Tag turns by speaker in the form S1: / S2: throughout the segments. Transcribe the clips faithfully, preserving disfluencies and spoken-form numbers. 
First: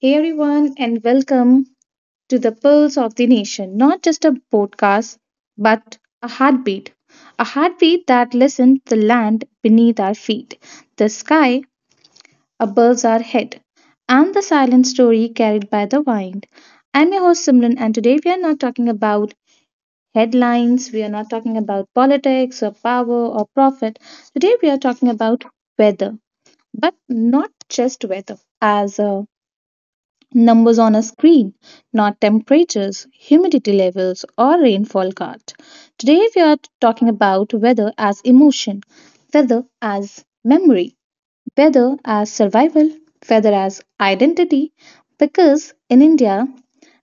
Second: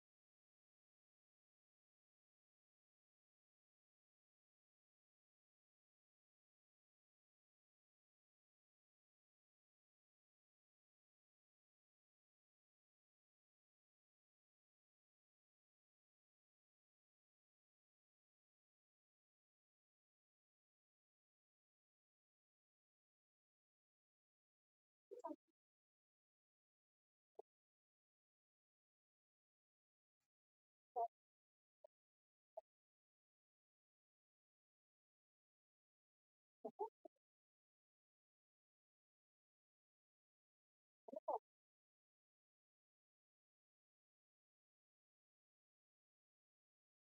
S1: Hey everyone, and welcome to the Pulse of the Nation. Not just a podcast, but a heartbeat. A heartbeat that listens the land beneath our feet, the sky above our head, and the silent story carried by the wind. I'm your host Simran, and today we are not talking about headlines, we are not talking about politics or power or profit. Today we are talking about weather, but not just weather. As uh, numbers on a screen, not temperatures, humidity levels, or rainfall card. Today, we are talking about weather as emotion, weather as memory, weather as survival, weather as identity. Because in India,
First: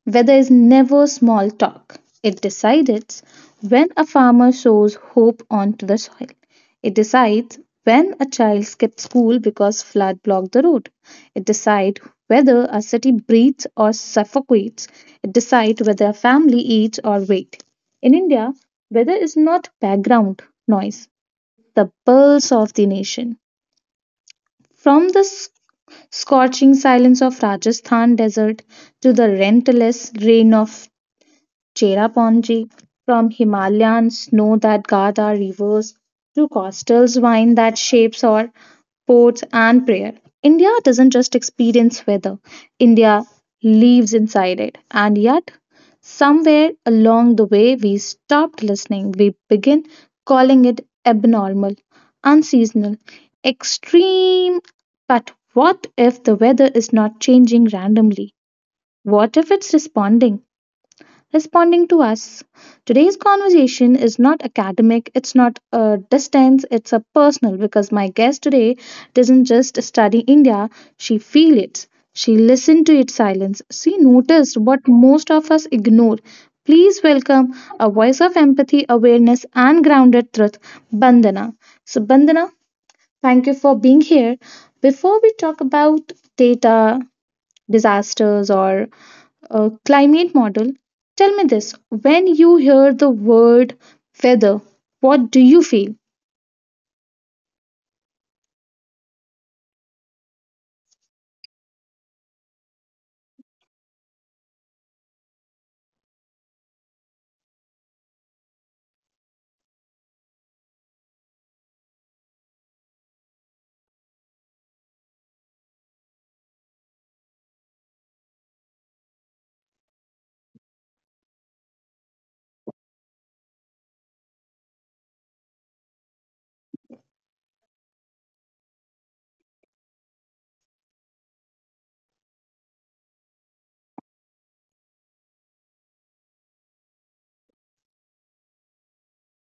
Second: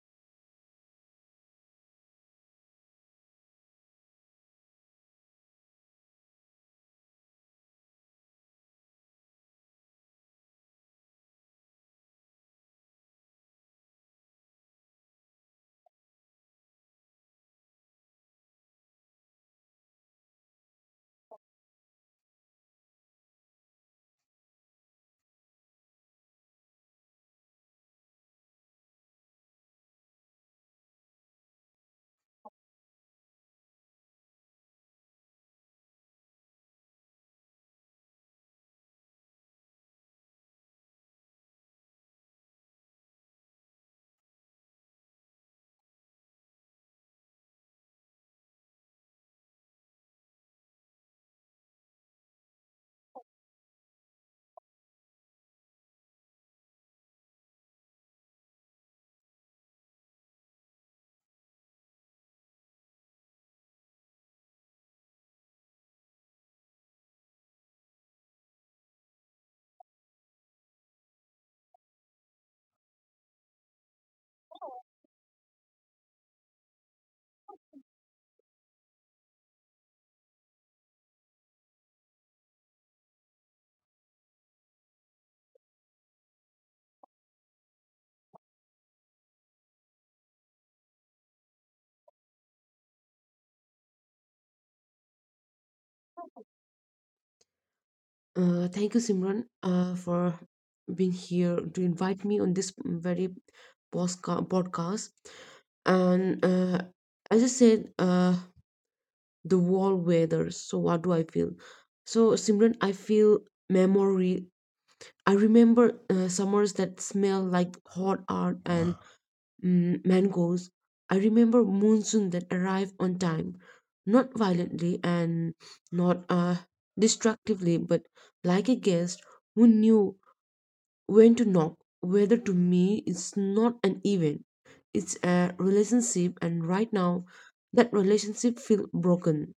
S1: weather is never small talk. It decides when a farmer sows hope onto the soil. It decides when a child skips school because flood blocked the road. It decides whether a city breathes or suffocates. It decides whether a family eats or waits. In India, weather is not background noise, the pulse of the nation. From the s- scorching silence of Rajasthan desert to the relentless rain of Cherapponji, from Himalayan snow that guards our rivers to coastal wine that shapes our ports and prayer. India doesn't just experience weather, India lives inside it. And yet, somewhere along the way, we stopped listening. We begin calling it abnormal, unseasonal, extreme. But what if the weather is not changing randomly? What if it's responding? Responding to us. Today's conversation is not academic, it's not a distance, it's a personal because my guest today doesn't just study India, she feels it. She listened to its silence. She noticed what most of us ignore. Please welcome a voice of empathy, awareness, and grounded truth, Bandana. So, Bandana, thank you for being here. Before we talk about data, disasters, or uh, climate model. Tell me this when you hear the word weather, what do you feel?
S2: Uh, thank you, Simran, uh, for being here to invite me on this very posca- podcast. And uh, As I said, uh, the wall weather. So, what do I feel? So, Simran, I feel memory. I remember uh, summers that smell like hot art and mm, mangoes. I remember monsoon that arrived on time, not violently and not uh, destructively, but like a guest who knew when to knock. Weather to me is not an event; it's a relationship, and right now, that relationship feels broken.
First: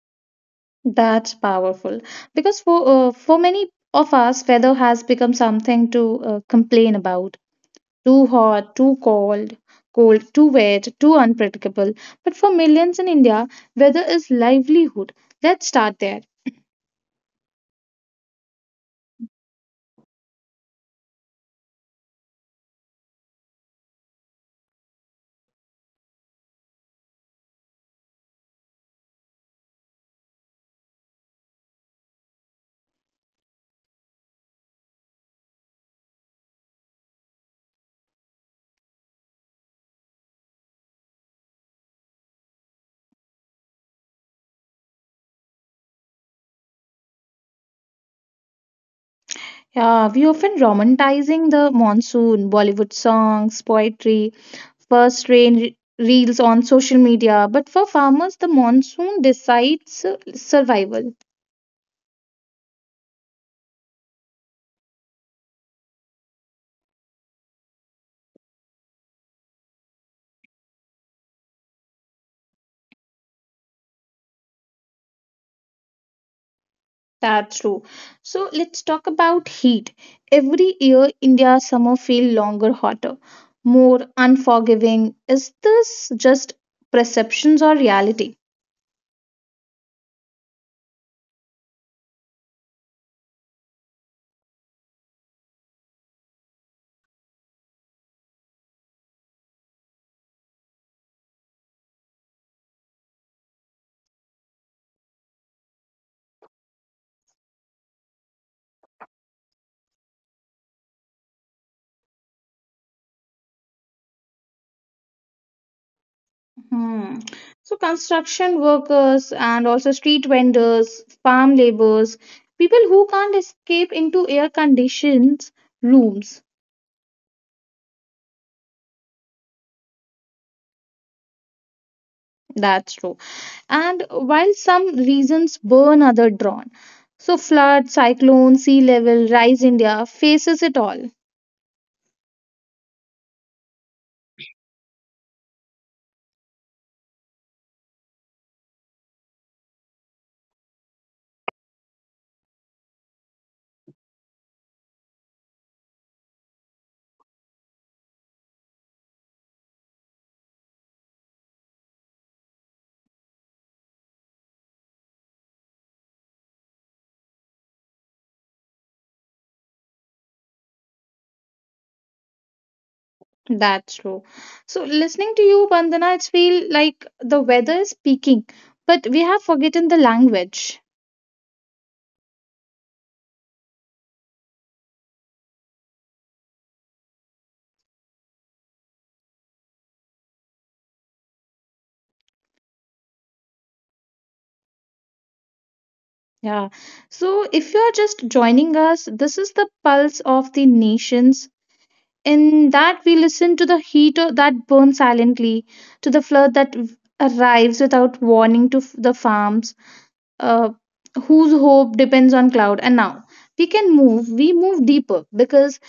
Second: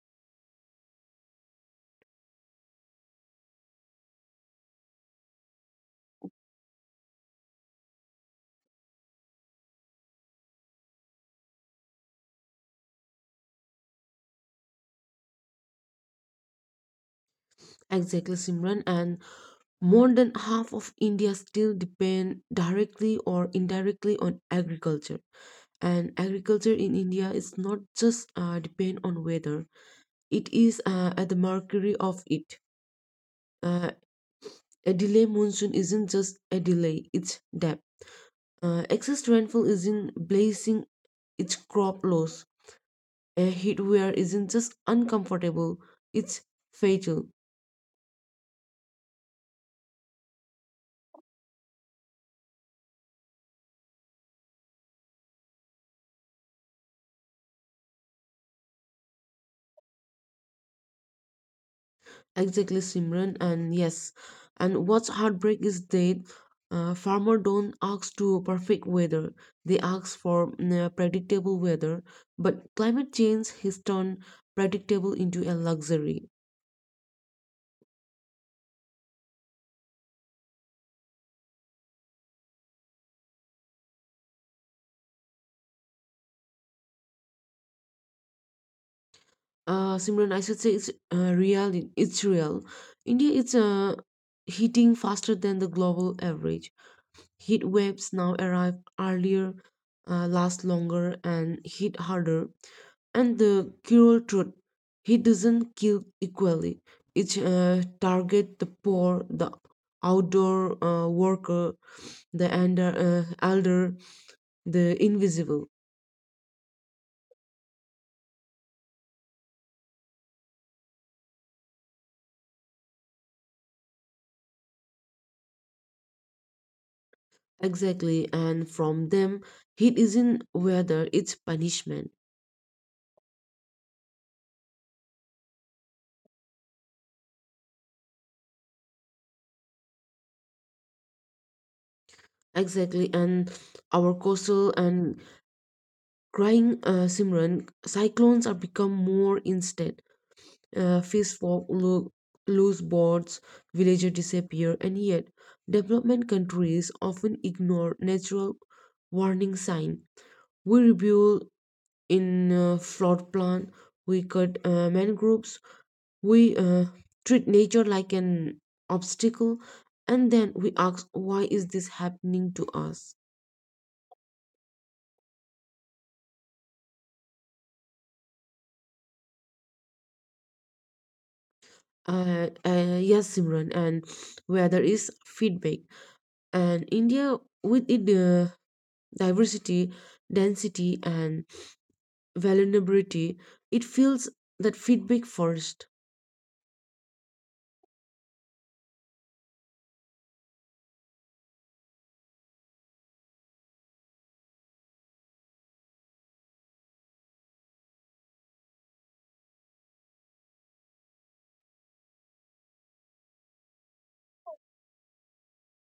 S1: That's powerful because for uh, for many of us, weather has become something to uh, complain about. Too hot, too cold, cold, too wet, too unpredictable. But for millions in India, weather is livelihood. Let's start there.
S2: Exactly, Simran, and more than half of India still depend directly or indirectly on agriculture. And agriculture in India is not just uh, depend on weather; it is uh, at the mercury of it. Uh, a delay monsoon isn't just a delay; it's depth. Uh, excess rainfall isn't blazing; it's crop loss. A heat wave isn't just uncomfortable; it's fatal.
S1: Yeah, we often romanticizing the monsoon, Bollywood songs, poetry, first rain re- reels on social media. But for farmers, the monsoon decides uh, survival.
S2: Exactly, Simran, and yes, and what's heartbreak is that uh, farmer don't ask to perfect weather; they ask for mm, uh, predictable weather. But climate change has turned predictable into a luxury.
S1: That's true. So let's talk about heat. Every year, India's summer feel longer, hotter, more unforgiving. Is this just perceptions or reality?
S2: Uh, Simran, I should say it's uh, real. It's real. India is uh, heating faster than the global average. Heat waves now arrive earlier, uh, last longer, and hit harder. And the cruel truth, he doesn't kill equally. It uh, target the poor, the outdoor uh, worker, the ender, uh, elder, the invisible.
S1: Hmm. So, construction workers and also street vendors, farm laborers, people who can't escape into air conditioned rooms.
S2: Exactly, and from them, heat isn't weather, it's punishment.
S1: That's true. And while some reasons burn, other drawn. So, flood, cyclone, sea level, rise India faces it all.
S2: Exactly, and our coastal and crying uh, Simran, cyclones are become more instant. Uh, fish fall, lo- lose boats, villages disappear, and yet development countries often ignore natural warning sign. We rebuild in uh, flood plan, we cut uh, mangroves, we uh, treat nature like an obstacle, and then we ask, why is this happening to us?
S1: That's true. So, listening to you, Bandana, it's feel like the weather is speaking, but we have forgotten the language.
S2: Uh, uh, yes, Simran, and where there is feedback. And India, with its uh, diversity, density, and vulnerability, it feels that feedback first.
S1: Yeah. So if you're just joining us, this is the pulse of the nations. In that, we listen to the heat o- that burns silently, to the flood that v- arrives without warning to f- the farms, uh, whose hope depends on cloud. And now we can move, we move deeper because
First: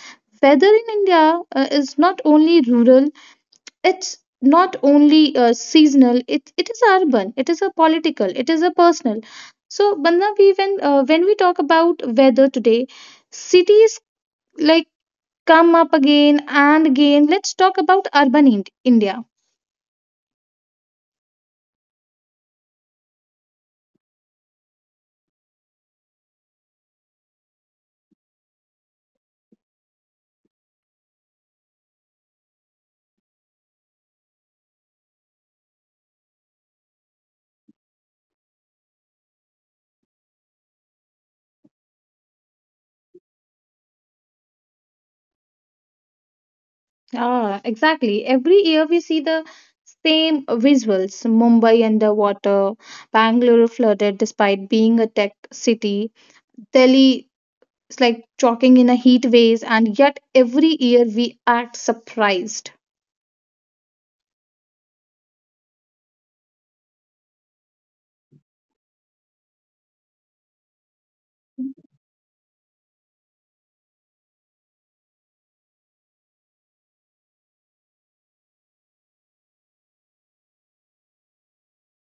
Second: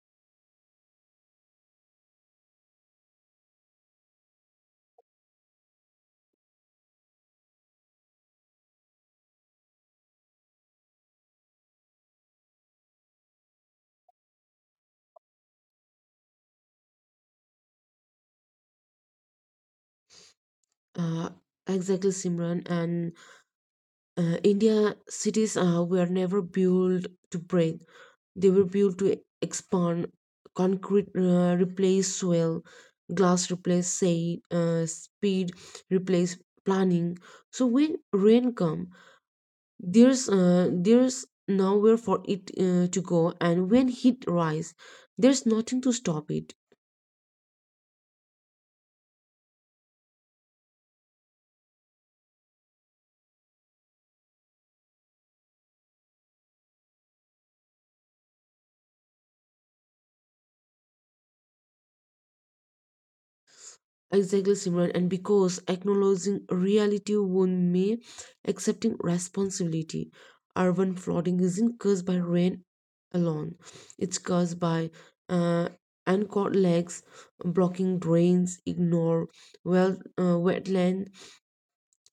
S1: weather in India uh, is not only rural, it's not only uh, seasonal, it, it is urban, it is a political, it is a personal. So Bandha, we when uh, when we talk about weather today, cities like come up again and again. Let's talk about urban Ind- india.
S2: Uh, exactly, Simran. And uh, India cities uh, were never built to breathe; they were built to expand. Concrete uh, replace soil, glass replace say, uh, speed replace planning. So when rain comes there's uh, there's nowhere for it uh, to go, and when heat rise there's nothing to stop it.
S1: Ah, exactly, every year we see the same visuals. Mumbai underwater, Bangalore flooded despite being a tech city, Delhi. It's like chalking in a heat waves, and yet every year we act surprised.
S2: Exactly, similar, and because acknowledging reality won me accepting responsibility, urban flooding isn't caused by rain alone, it's caused by uh, uncut legs blocking drains, ignore well uh, wetland.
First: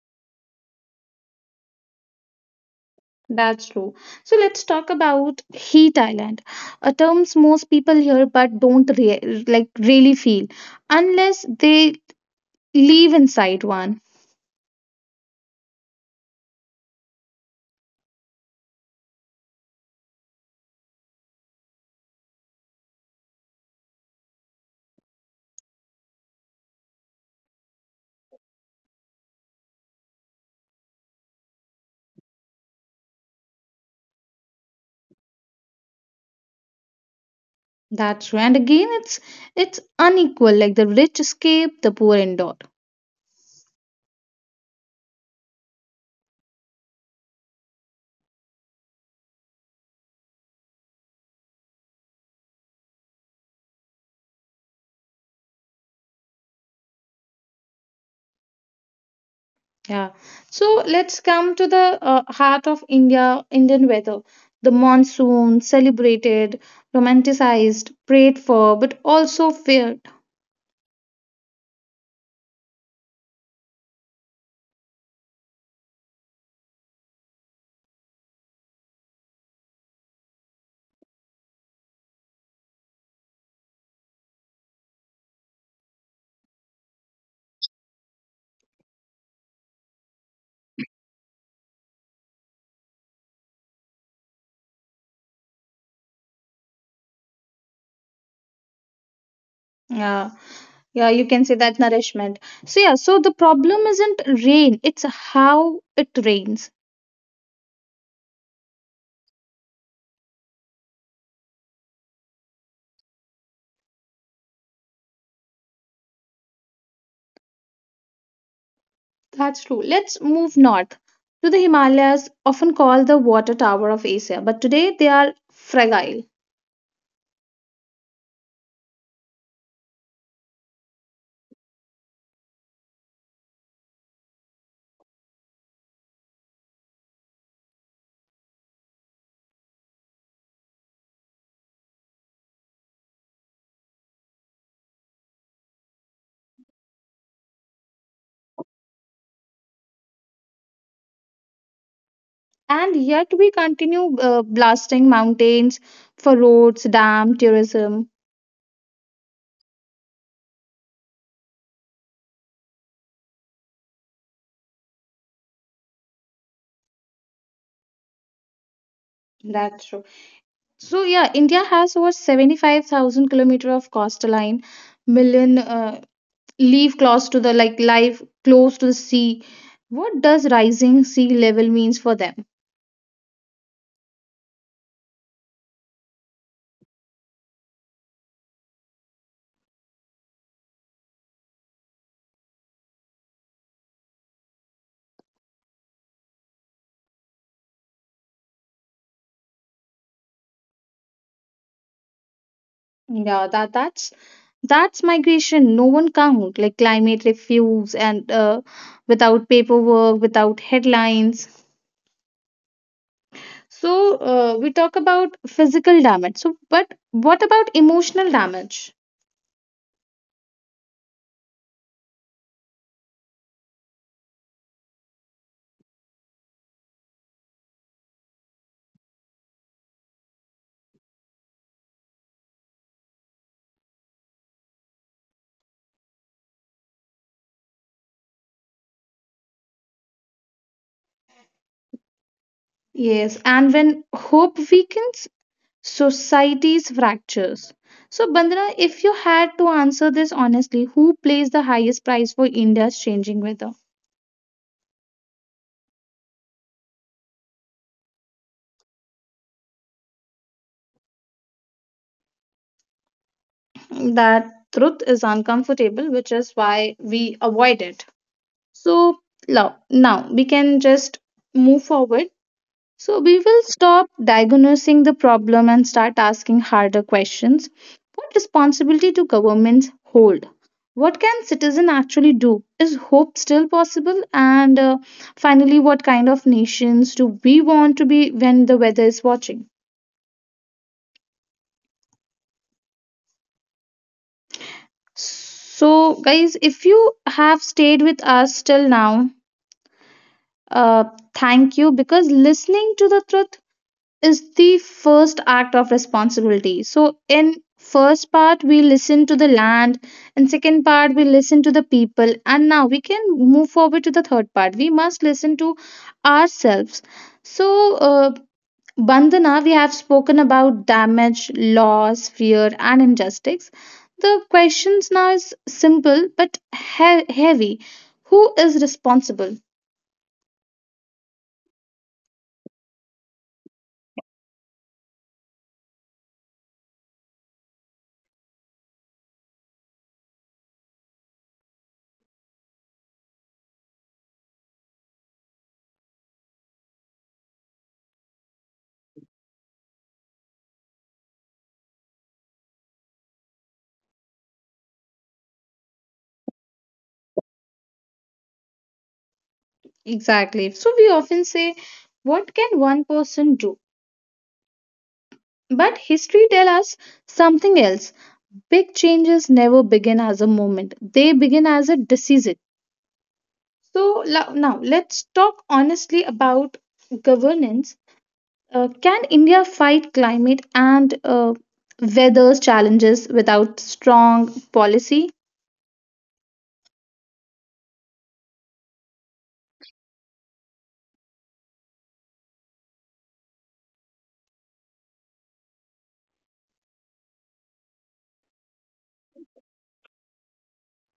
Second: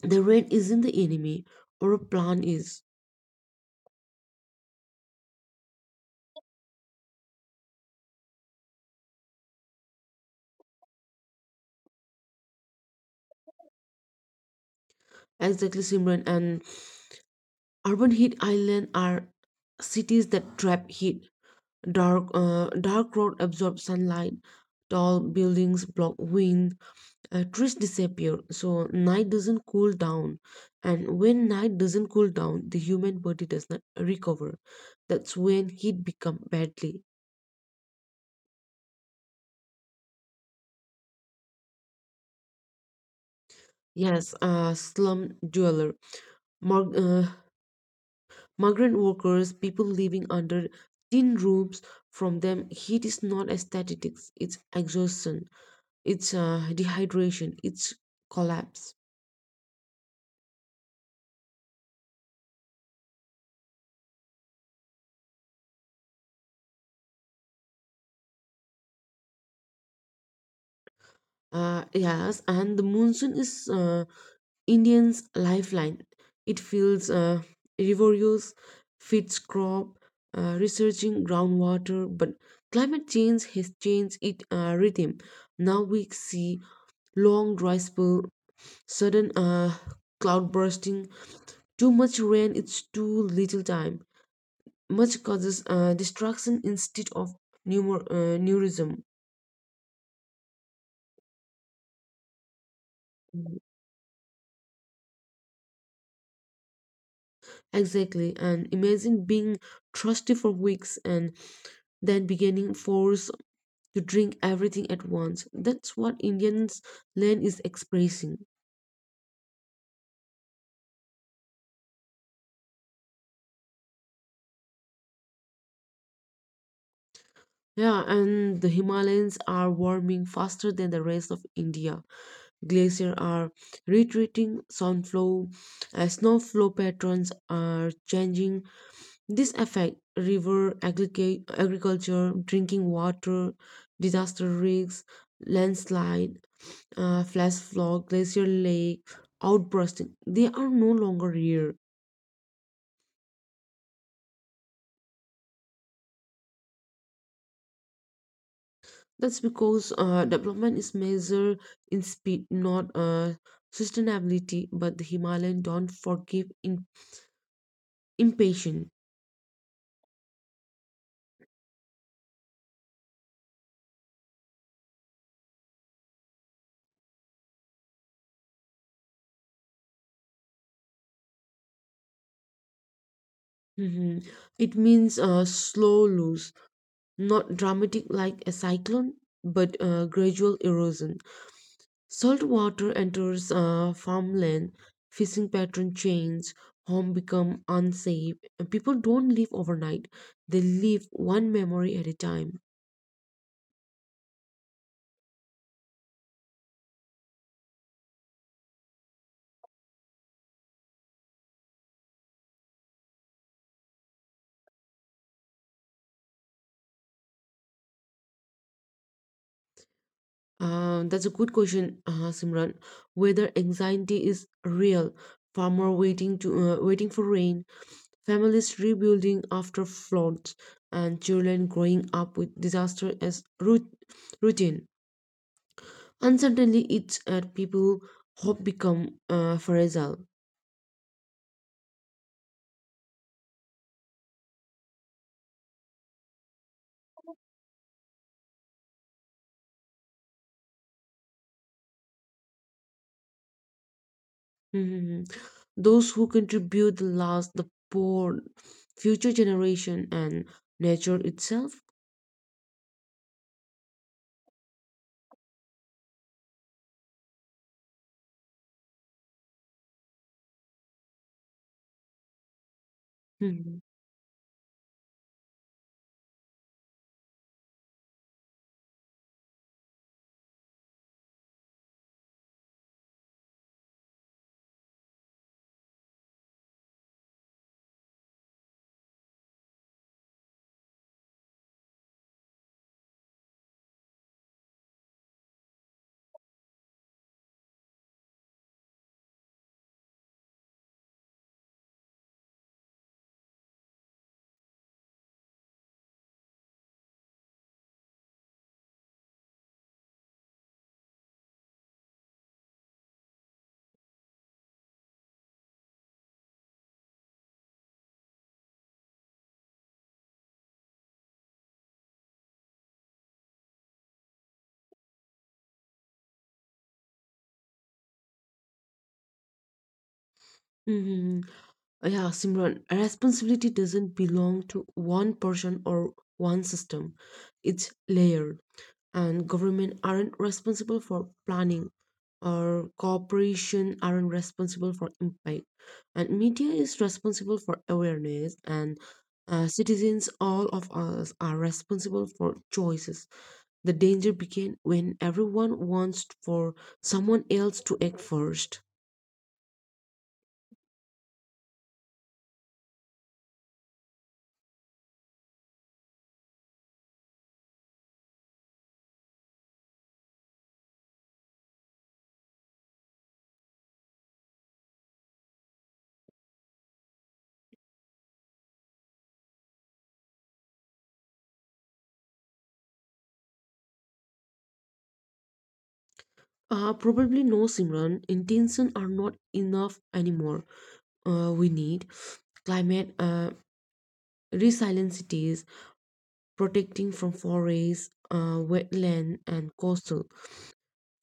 S2: The rain isn't the enemy, or a plan is.
S1: That's true. So let's talk about heat island, a terms most people hear but don't rea- like really feel unless they live inside one.
S2: Exactly, similar, and urban heat islands are cities that trap heat. Dark, uh, dark road absorb sunlight. Tall buildings block wind. Uh, trees disappear, so night doesn't cool down. And when night doesn't cool down, the human body does not recover. That's when heat become badly.
S1: That's true. And again, it's it's unequal. Like the rich escape, the poor endure.
S2: Yes, uh, slum dweller mar- uh, migrant workers, people living under tin roofs. From them, heat is not aesthetics; it's exhaustion. It's uh, dehydration, it's collapse.
S1: Yeah. So let's come to the uh, heart of India, Indian weather. The monsoon, celebrated, romanticized, prayed for, but also feared.
S2: Uh, yes, and the monsoon is uh, indians lifeline. It feels uh, rivers feeds crop, uh, researching groundwater, but climate change has changed its uh, rhythm. Now we see long dry spell, sudden uh, cloud bursting, too much rain it's too little time, much causes uh, destruction instead of pneumo- uh, neurism.
S1: Yeah. Yeah, you can say that nourishment. So, yeah, so the problem isn't rain, it's how it rains.
S2: Exactly. And imagine being thirsty for weeks and then beginning force to drink everything at once. That's what Indians land is expressing.
S1: That's true. Let's move north to the Himalayas, often called the water tower of Asia, but today they are fragile.
S2: Yeah, and the Himalayas are warming faster than the rest of India. Glaciers are retreating, sunflow, uh, snowflow patterns are changing. This affect river, agrica- agriculture, drinking water, disaster risks, landslide, uh, flash flood, glacier lake, outbursting. They are no longer here.
S1: And yet we continue uh, blasting mountains for roads, dam, tourism.
S2: That's because uh, development is measured in speed, not uh, sustainability. But the Himalayan don't forgive in- impatience.
S1: That's true. So yeah, India has over seventy-five thousand kilometer of coastline, million uh, live close to the like life close to the sea. What does rising sea level means for them?
S2: Mhm. It means uh, slow loss, not dramatic like a cyclone, but uh, gradual erosion. Salt water enters uh, farmland, fishing pattern change, home become unsafe. And people don't live overnight; they live one memory at a time.
S1: Yeah, that that's that's migration. No one count like climate refuse and uh, without paperwork, without headlines. So uh, we talk about physical damage. So but what about emotional damage?
S2: Uh, that's a good question, uh, Simran. Whether anxiety is real, farmer waiting to uh, waiting for rain, families rebuilding after floods, and children growing up with disaster as root, routine. And suddenly, it's at people hope become uh, fragile.
S1: Yes, and when hope weakens, society's fractures. So, Bandana, if you had to answer this honestly, who plays the highest price for India's changing weather?
S2: Mhm. Those who contribute the last, the poor, future generation, and nature itself.
S1: That truth is uncomfortable, which is why we avoid it. So, now, now we can just move forward. So we will
S2: Mhm.
S1: stop diagnosing the problem and start asking harder questions. What responsibility do governments hold? What can citizen actually do? Is hope still possible? And uh, finally, what kind of nations do we want to be when the weather is watching? So, guys, if you have stayed with us till now, uh, thank you because listening to the truth is the first act of responsibility. So in first part we listen to the land and second part we listen to the people and now we can move forward to the third part. We must listen to ourselves. So uh, Bandhana, we have spoken about damage, loss, fear and injustice. The questions now is simple but he- heavy. Who is responsible?
S2: Mhm. Yeah, Simran, responsibility doesn't belong to one person or one system. It's layered, and government aren't responsible for planning, or corporation aren't responsible for impact, and media is responsible for awareness, and uh, citizens, all of us are responsible for choices. The danger begins when everyone wants for someone else to act first.
S1: Exactly. So we often say, what can one person do? But history tells us something else. Big changes never begin as a moment, they begin as a decision. So lo- now let's talk honestly about governance. Uh, can India fight climate and uh, weather challenges without strong policy?
S2: Uh, probably no, Simran. Intention are not enough anymore. Uh, we need climate uh, resilient cities, protecting from forests, uh, wetland, and coastal.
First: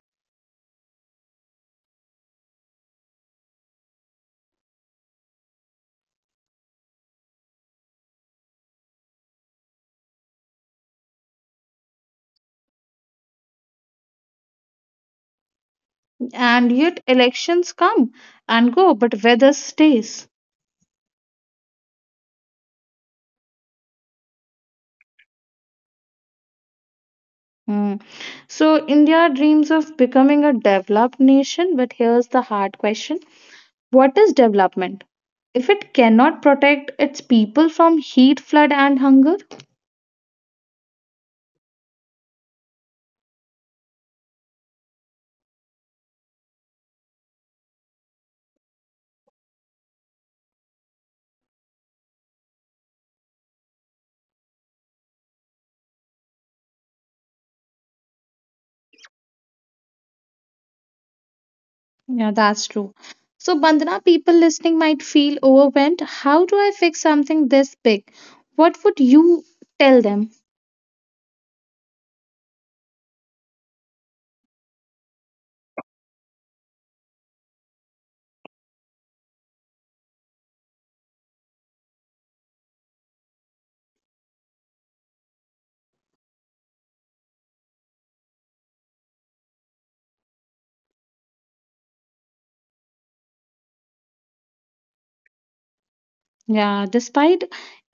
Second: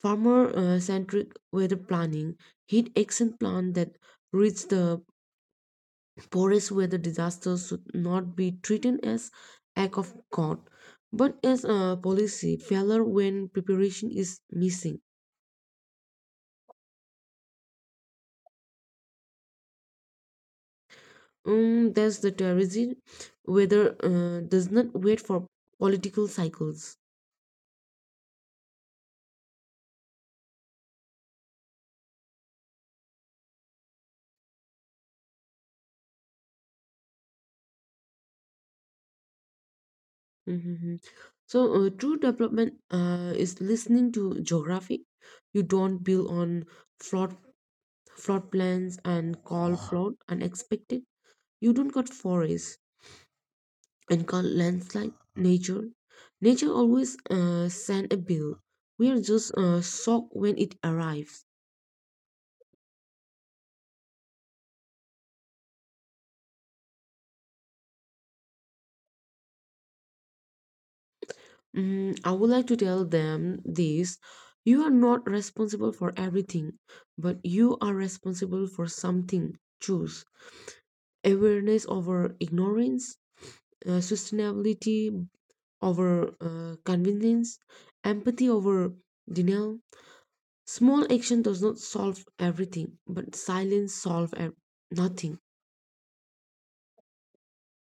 S2: Farmer-centric weather planning, heat action plan that reach the poorest. Weather disasters should not be treated as act of God, but as a policy failure when preparation is missing.
S1: And yet elections come and go, but weather stays.
S2: Um, that's the terrorism. Weather uh, does not wait for political cycles.
S1: Hmm. So India dreams of becoming a developed nation, but here's the hard question. What is development if it cannot protect its people from heat, flood, and hunger?
S2: Mhm. So uh, true development uh, is listening to geography. You don't build on flawed flood plans and call flood unexpected. You don't cut forests and call landslide nature. Nature always uh, send a bill. We are just uh, shocked when it arrives.
S1: Yeah, that's true. So, Bandana, people listening might feel overwhelmed. How do I fix something this big? What would you tell them?
S2: Mm, I would like to tell them this. You are not responsible for everything, but you are responsible for something. Choose awareness over ignorance, uh, sustainability over uh, convenience, empathy over denial. Small action does not solve everything, but silence solves nothing.
S1: Yeah, despite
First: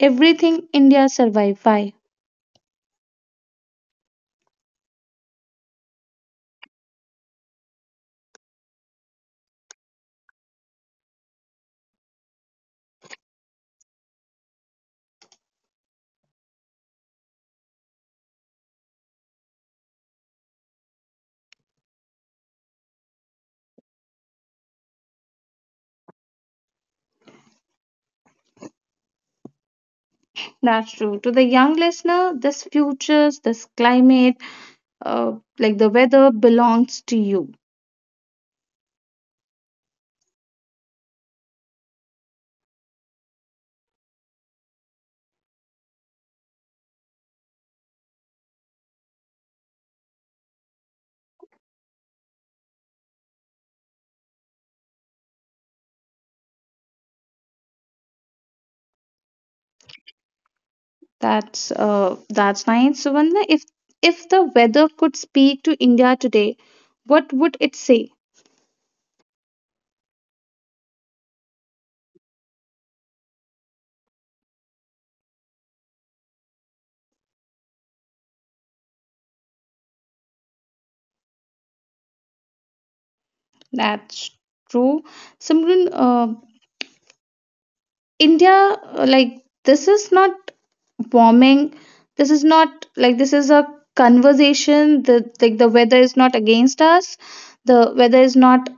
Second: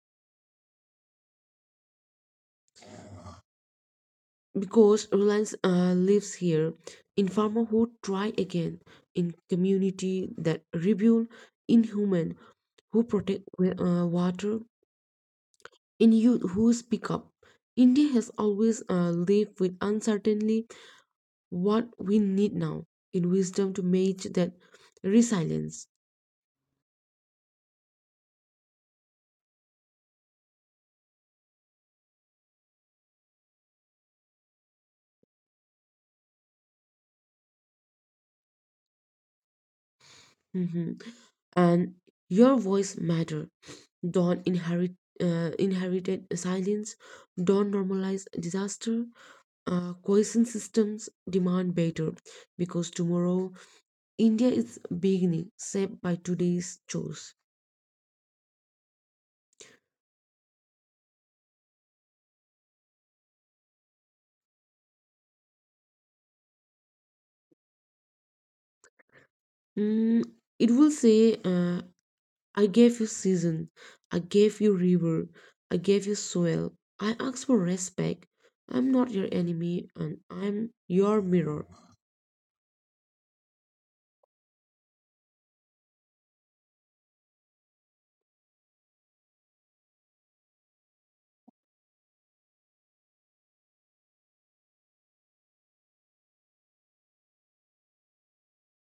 S1: everything, India survived. Why?
S2: Because Reliance uh, lives here, in farmer who try again, in community that rebuild, in human who protect uh, water, in youth who speak up. India has always uh, lived with uncertainty. What we need now, in wisdom to match that resilience.
S1: That's true. To the young listener, this futures, this climate, uh, like the weather belongs to you.
S2: Mhm. And your voice matter. Don't inherit uh, inherited silence. Don't normalize disaster. Uh, cohesion systems demand better because tomorrow India is beginning shaped by today's chores.
S1: That's uh, that's nice. So, Vandana, if if the weather could speak to India today, what would it say?
S2: Mm, it will say, uh, "I gave you season, I gave you river, I gave you soil. I ask for respect. I'm not your enemy, and I'm your mirror."
S1: That's true. Simran, uh, India, uh, like this is not warming. This is not like this is a conversation. The like the weather is not against us. The weather is not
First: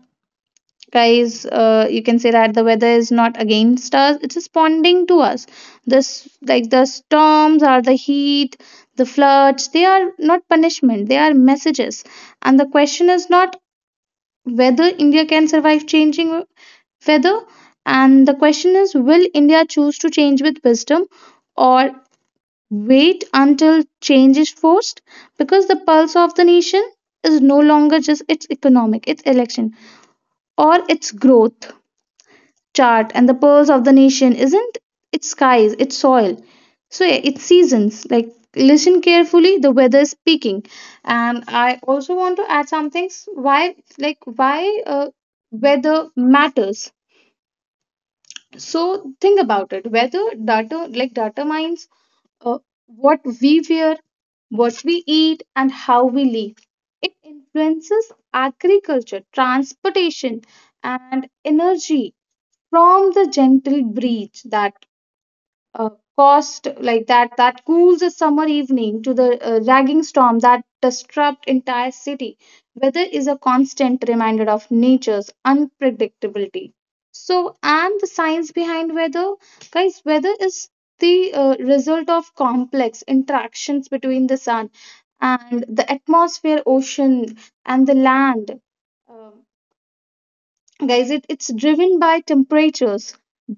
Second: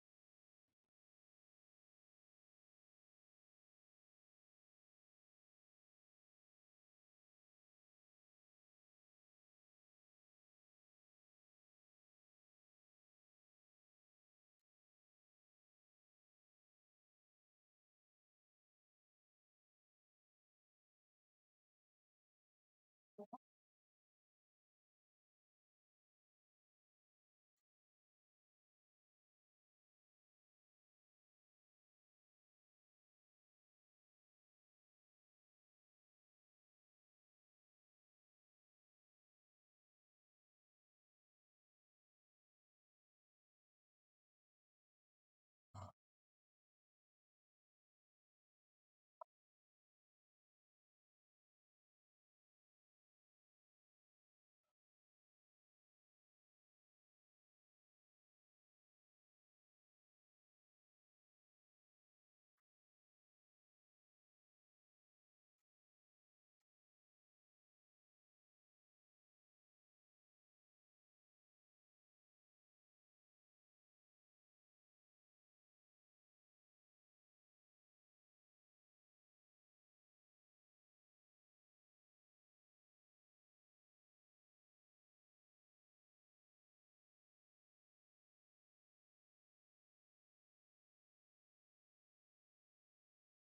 S1: guys uh, you can say that the weather is not against us, it's responding to us. This like the storms or the heat, the floods, they are not punishment, they are messages. And the question is not whether India can survive changing weather, and the question is will India choose to change with wisdom or wait until change is forced, because the pulse of the nation is no longer just its economic, its election, or its growth chart. And the pulse of the nation isn't its skies, its soil. So yeah, its seasons. Like listen carefully, the weather is speaking. And I also want to add some things. Why like why uh, weather matters. So think about it. Weather data like data mines uh, what we wear, what we eat, and how we live. It influences agriculture, transportation, and energy. From the gentle breeze that uh, caused like that that cools a summer evening to the uh, ragging storm that disrupts entire city, weather is a constant reminder of nature's unpredictability. So and the science behind weather, guys, weather is the uh, result of complex interactions between the sun and the atmosphere, ocean, and the land. Um, guys, it, it's driven by temperatures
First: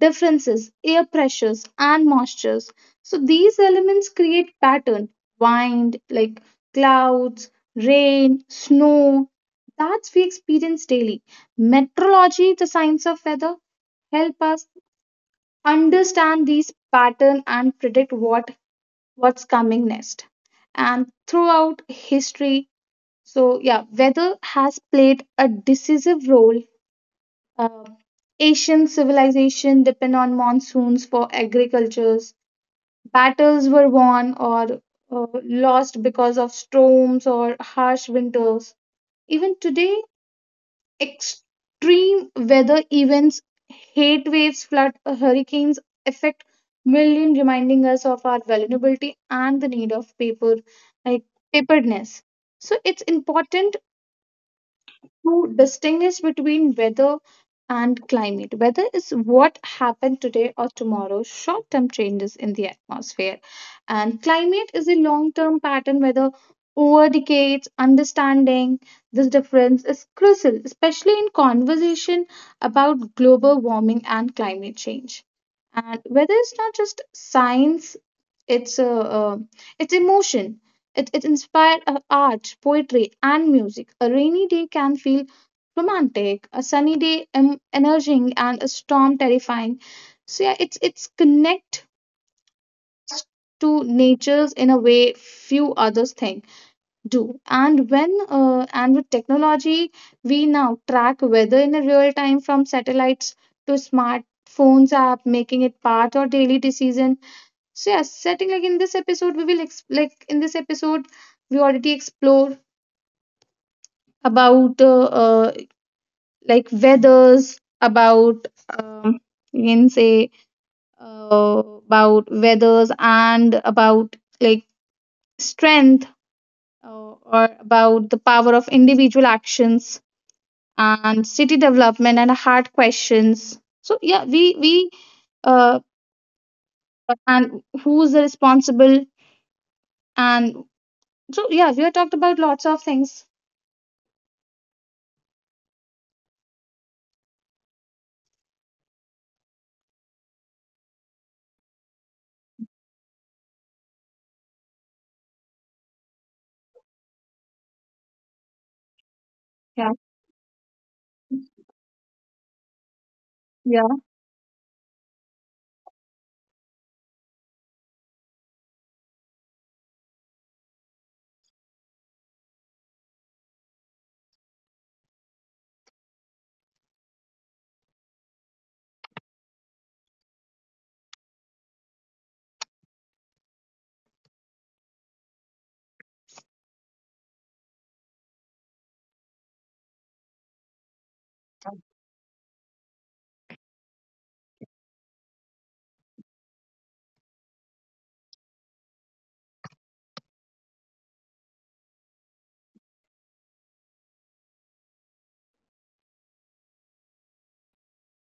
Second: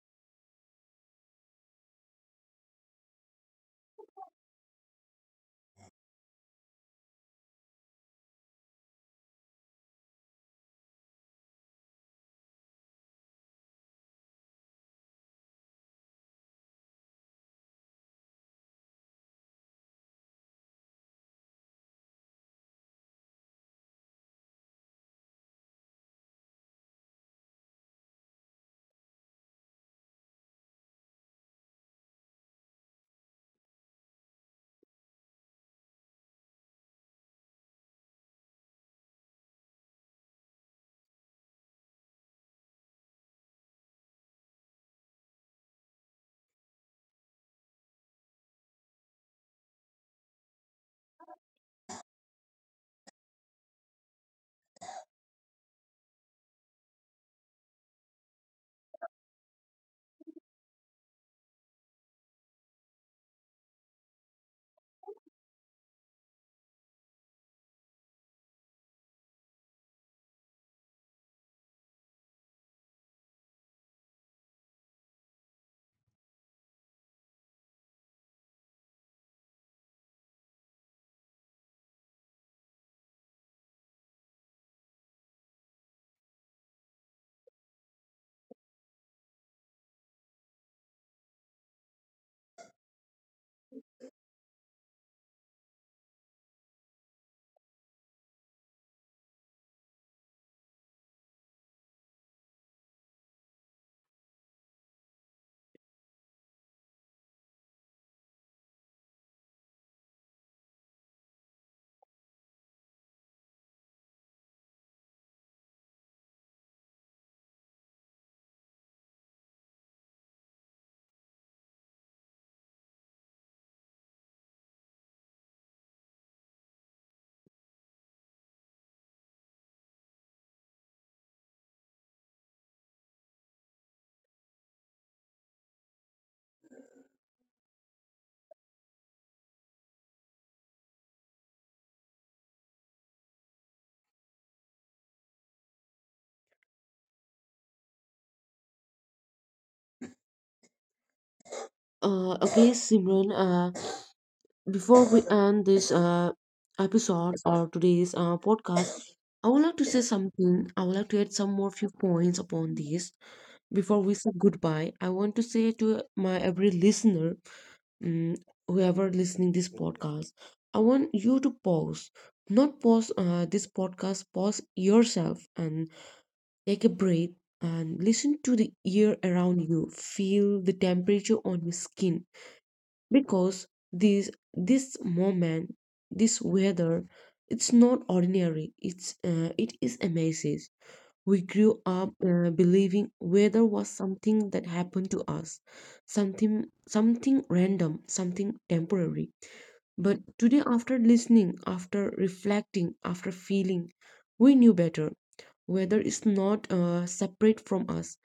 S1: differences, air pressures and moistures. So these elements create pattern, wind like clouds, rain, snow, that's we experience daily. Meteorology, the science of weather, help us understand these pattern and predict what what's coming next. And throughout history, so yeah, weather has played a decisive role. Uh, Asian civilization depend on monsoons for agricultures. Battles were won or uh, lost because of storms or harsh winters. Even today, extreme weather events, heat waves, flood, uh, hurricanes affect millions, reminding us of our vulnerability and the need of paper, like preparedness. So it's important to distinguish between weather and climate. Weather is what happened today or tomorrow, short term changes in the atmosphere. And climate is a long term pattern, whether over decades, understanding this difference is crucial, especially in conversation about global warming and climate change. And weather is not just science, its uh, uh, its emotion. It, it inspired uh, art, poetry, and music. A rainy day can feel romantic, a sunny day em- energizing, and a storm terrifying. So yeah, it's it's connect to natures in a way few others think do. And when uh, and with technology, we now track weather in a real time from satellites to smartphones app, making it part of daily decision so yes, setting like in this episode, we will ex- like in this episode, we already explore about uh, uh, like weathers, about um, you can say uh, about weathers and about like strength uh, or about the power of individual actions and city development and hard questions. So yeah, we we uh, and who's the responsible and so yeah, we have talked about lots of things.
S2: Uh, okay, Simran. Uh, before we end this uh, episode or today's uh, podcast, I would like to
S1: Yeah.
S2: say something. I would like to add some more few points upon this
S1: Yeah,
S2: before we say goodbye. I want to say to my every listener, um, whoever listening this podcast, I want you to pause, not pause uh, this podcast. Pause yourself and take a breath and listen to the air around you. Feel the temperature on your skin because this this moment, this weather, it's not ordinary, it's uh, it is amazing. We grew up uh, believing weather was something that happened to us, something, something random, something temporary, but today after listening, after reflecting, after feeling, we knew better. Weather is not uh, separate from us,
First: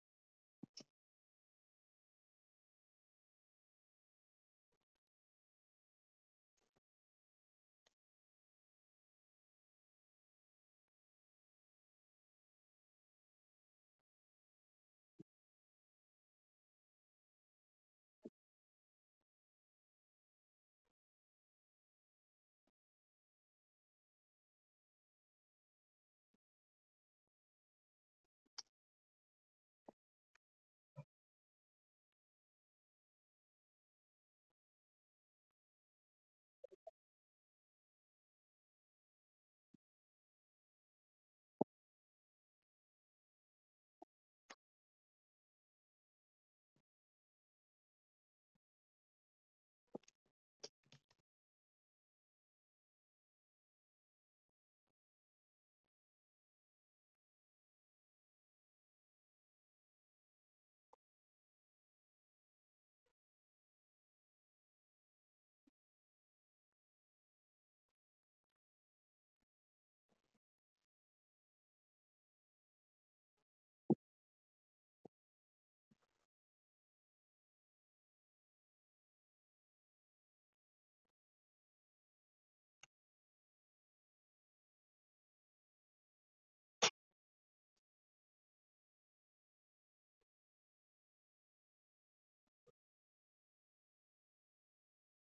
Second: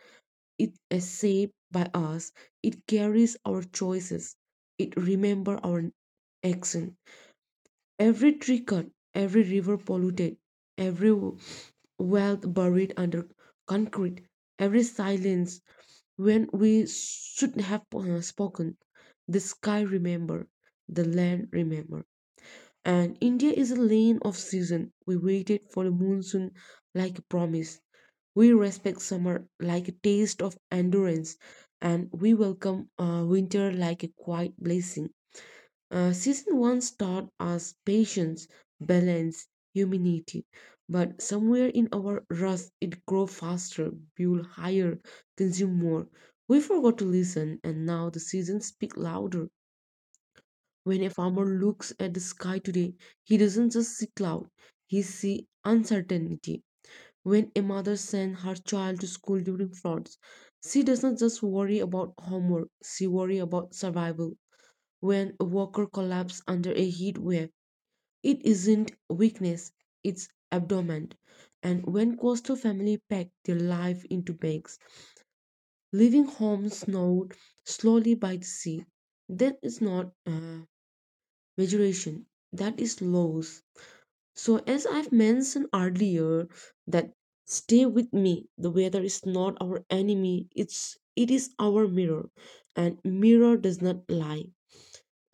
S2: it is shaped by us. It carries our choices. It remembers our action. Every tree cut, every river polluted, every w- wealth buried under concrete, every silence when we should have uh, spoken. The sky remember, the land remember. And India is a lane of season. We waited for the monsoon like a promise. We respect summer like a taste of endurance, and we welcome uh, winter like a quiet blessing. Uh, season once taught us patience, balance, humanity, but somewhere in our rust, it grow faster, build higher, consume more. We forgot to listen, and now the seasons speak louder. When a farmer looks at the sky today, he doesn't just see cloud; he see uncertainty. When a mother sends her child to school during floods, she does not just worry about homework, she worries about survival. When a worker collapses under a heat wave, it isn't weakness, it's abandonment. And when coastal families pack their life into bags, leaving homes snowed slowly by the sea, that is not uh, maturation, that is loss. So, as I've mentioned earlier, that stay with me. The weather is not our enemy. It's it is our mirror, and mirror does not lie.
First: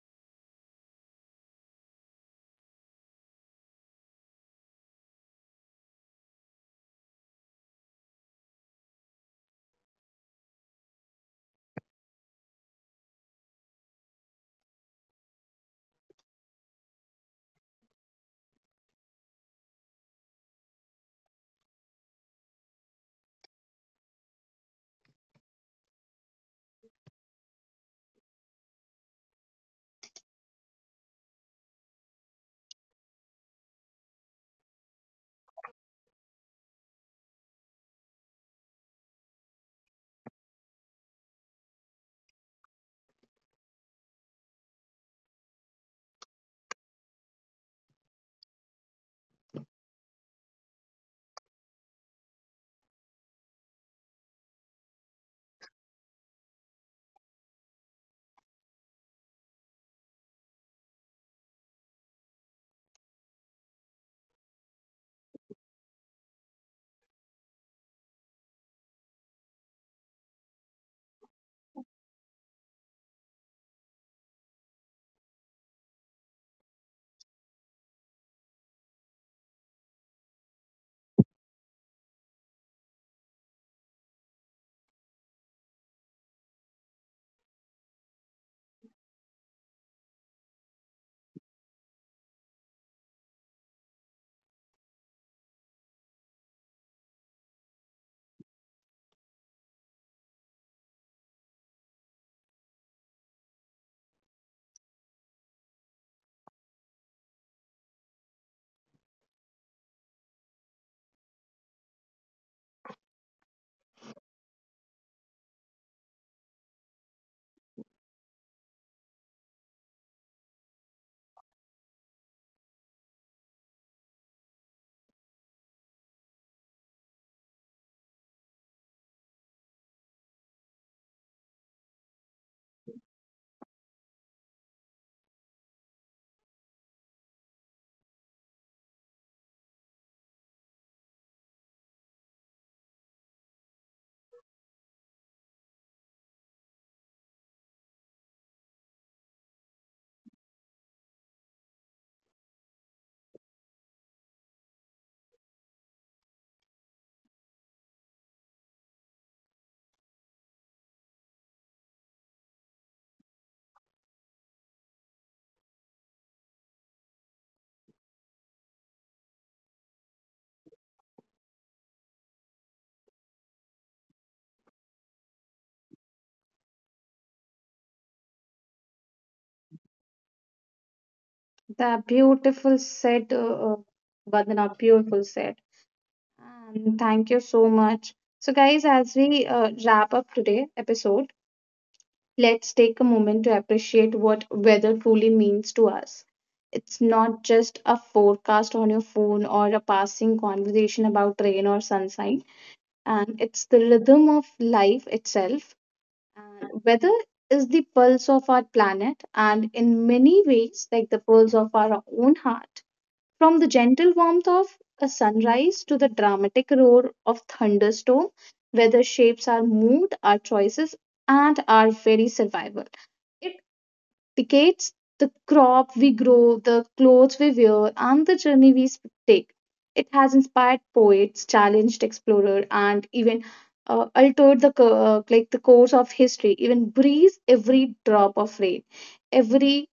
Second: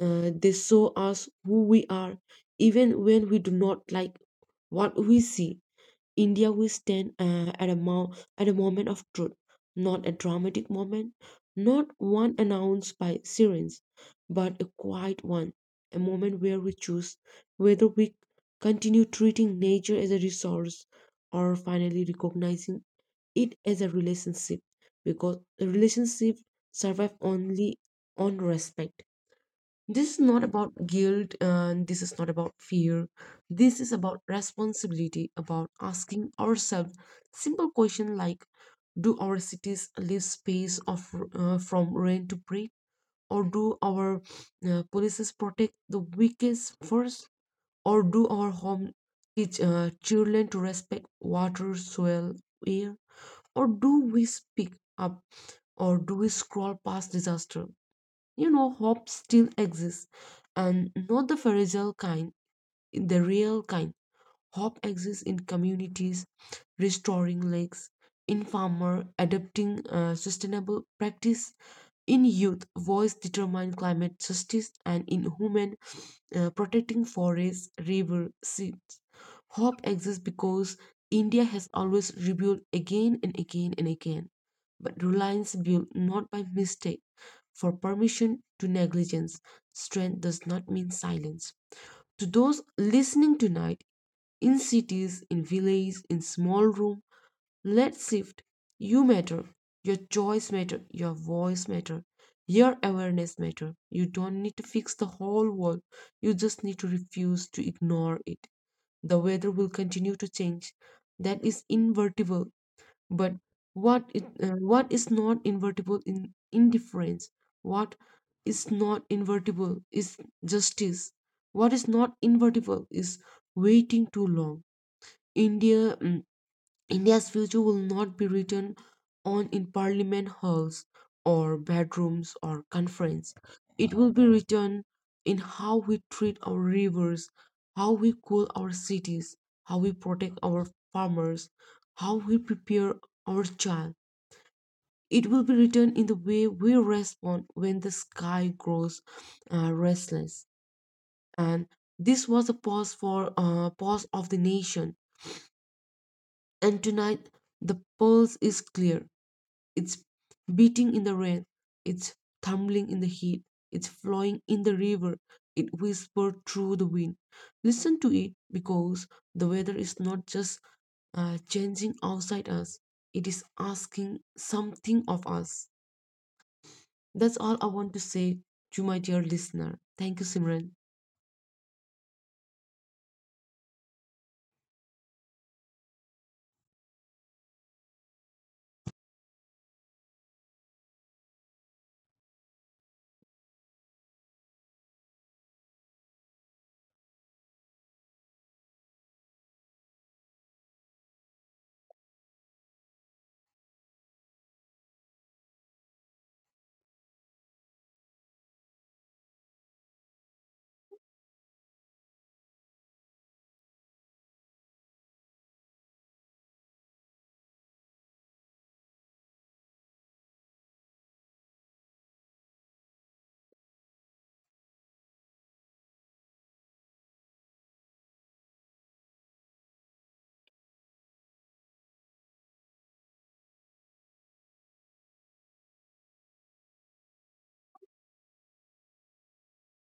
S2: Uh, they show us who we are, even when we do not like what we see. India will stand uh, at a mo- at a moment of truth, not a dramatic moment, not one announced by sirens, but a quiet one, a moment where we choose whether we continue treating nature as a resource or finally recognizing it as a relationship, because a relationship survive only on respect. This is not about guilt, and this is not about fear. This is about responsibility, about asking ourselves simple questions like: do our cities leave space of, uh, from rain to pray? Or do our uh, policies protect the weakest first? Or do our home teach uh, children to respect water, soil, air? Or do we speak up? Or do we scroll past disaster? You know, hope still exists, and not the fragile kind, the real kind. Hope exists in communities, restoring lakes, in farmer, adopting uh, sustainable practice, in youth, voice determined climate justice, and in human uh, protecting forests, river seas. Hope exists because India has always rebuilt again and again and again, but reliance built not by mistake, for permission to negligence. Strength does not mean silence. To those listening tonight, in cities, in villages, in small rooms, let's shift. You matter. Your choice matter. Your voice matter. Your awareness matter. You don't need to fix the whole world. You just need to refuse to ignore it. The weather will continue to change. That is invertible. But what it, uh, what is not invertible in indifference? What is not invertible is justice. What is not invertible is waiting too long. India mm, India's future will not be written on in parliament halls or bedrooms or conference. It will be written in how we treat our rivers, how we cool our cities, how we protect our farmers, how we prepare our child. It will be written in the way we respond when the sky grows uh, restless. And this was a pause for uh, pause of the nation. And tonight the pulse is clear. It's beating in the rain. It's tumbling in the heat. It's flowing in the river. It whispers through the wind. Listen to it because the weather is not just uh, changing outside us, it is asking something of us. That's all I want to say to my dear listener. Thank you, Simran.
S1: the beautiful set, uh, uh, Vandana, beautiful set. And thank you so much. So, guys, as we uh, wrap up today episode, let's take a moment to appreciate what weather truly means to us. It's not just a forecast on your phone or a passing conversation about rain or sunshine, and it's the rhythm of life itself. Uh, weather is the pulse of our planet, and in many ways, like the pulse of our own heart. From the gentle warmth of a sunrise to the dramatic roar of thunderstorm, weather shapes our mood, our choices, and our very survival dictates the crop we grow, the clothes we wear, and the journey we sp- take. It has inspired poets, challenged explorers, and even uh, altered the co- uh, like the course of history. Even breathes every drop of rain, every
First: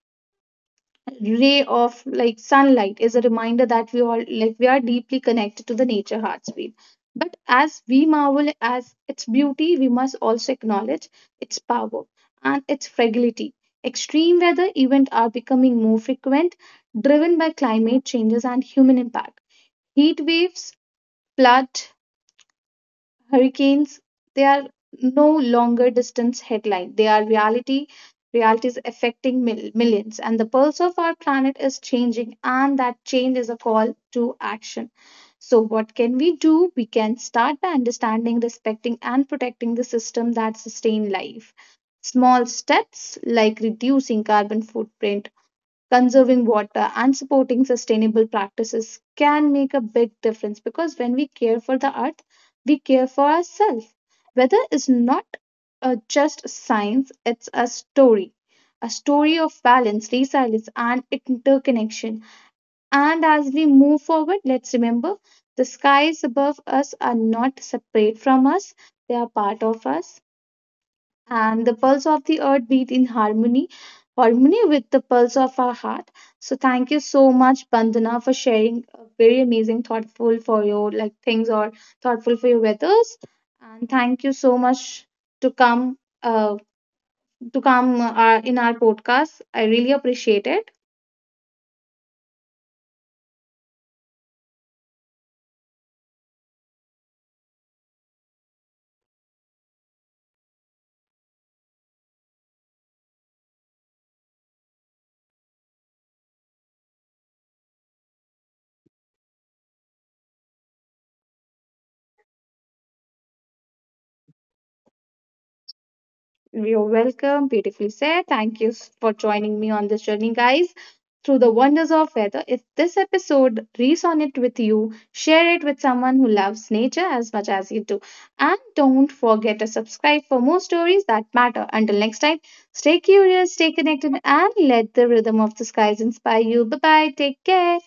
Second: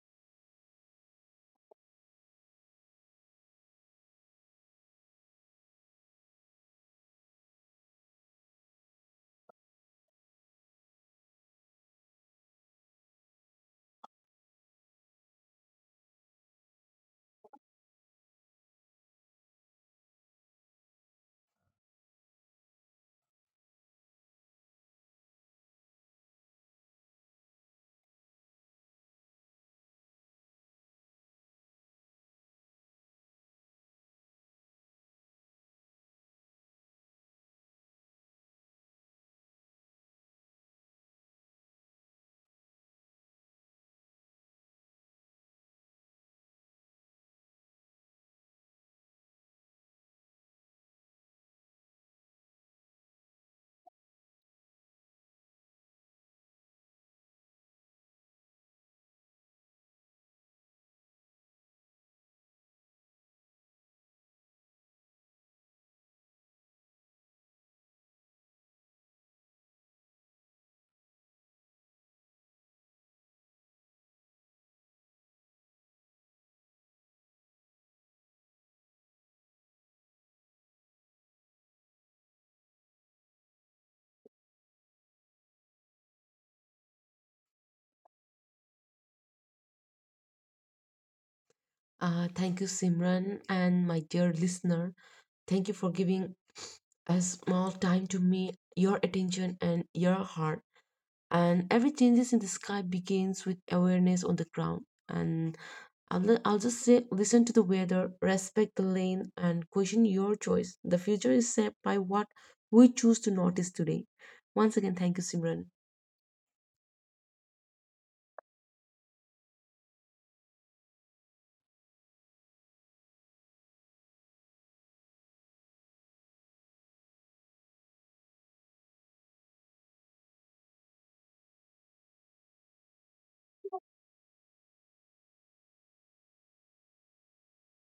S1: ray of like sunlight is a reminder that we all like we are deeply connected to the nature heartbeat, but as we marvel as its beauty, we must also acknowledge its power and its fragility. Extreme weather events are becoming more frequent, driven by climate changes and human impact. Heat waves, flood, hurricanes, they are no longer distance headline. They are reality. Realities affecting mil- millions. And the pulse of our planet is changing, and that change is a call to action. So, what can we do? We can start by understanding, respecting, and protecting the system that sustain life. Small steps like reducing carbon footprint, conserving water, and supporting sustainable practices can make a big difference, because when we care for the earth, we care for ourselves. Weather is not uh, just science, it's a story. A story of balance, resilience, and interconnection. And as we move forward, let's remember the skies above us are not separate from us, they are part of us, and the pulse of the earth beat in harmony harmony with the pulse of our heart. So thank you so much, Bandana, for sharing a very amazing thoughtful for your like things or thoughtful for your weathers, and thank you so much to come uh, to come uh, in our podcast. I really appreciate it.
S2: Uh, thank you, Simran, and my dear listener. Thank you for giving a small time to me, your attention, and your heart. And every changes in the sky begins with awareness on the ground, and I'll, le- I'll just say listen to the weather, respect the lane, and question your choice. The future is shaped by what we choose to notice today. Once again, thank you, Simran.
S1: You're welcome. Beautifully said. Thank you s- for joining me on this journey, guys. Through the wonders of weather. If this episode resonates with you, share it with someone who loves nature as much as you do. And don't forget to subscribe for more stories that matter. Until next time, stay curious, stay connected, and let the rhythm of the skies inspire you. Bye bye. Take care.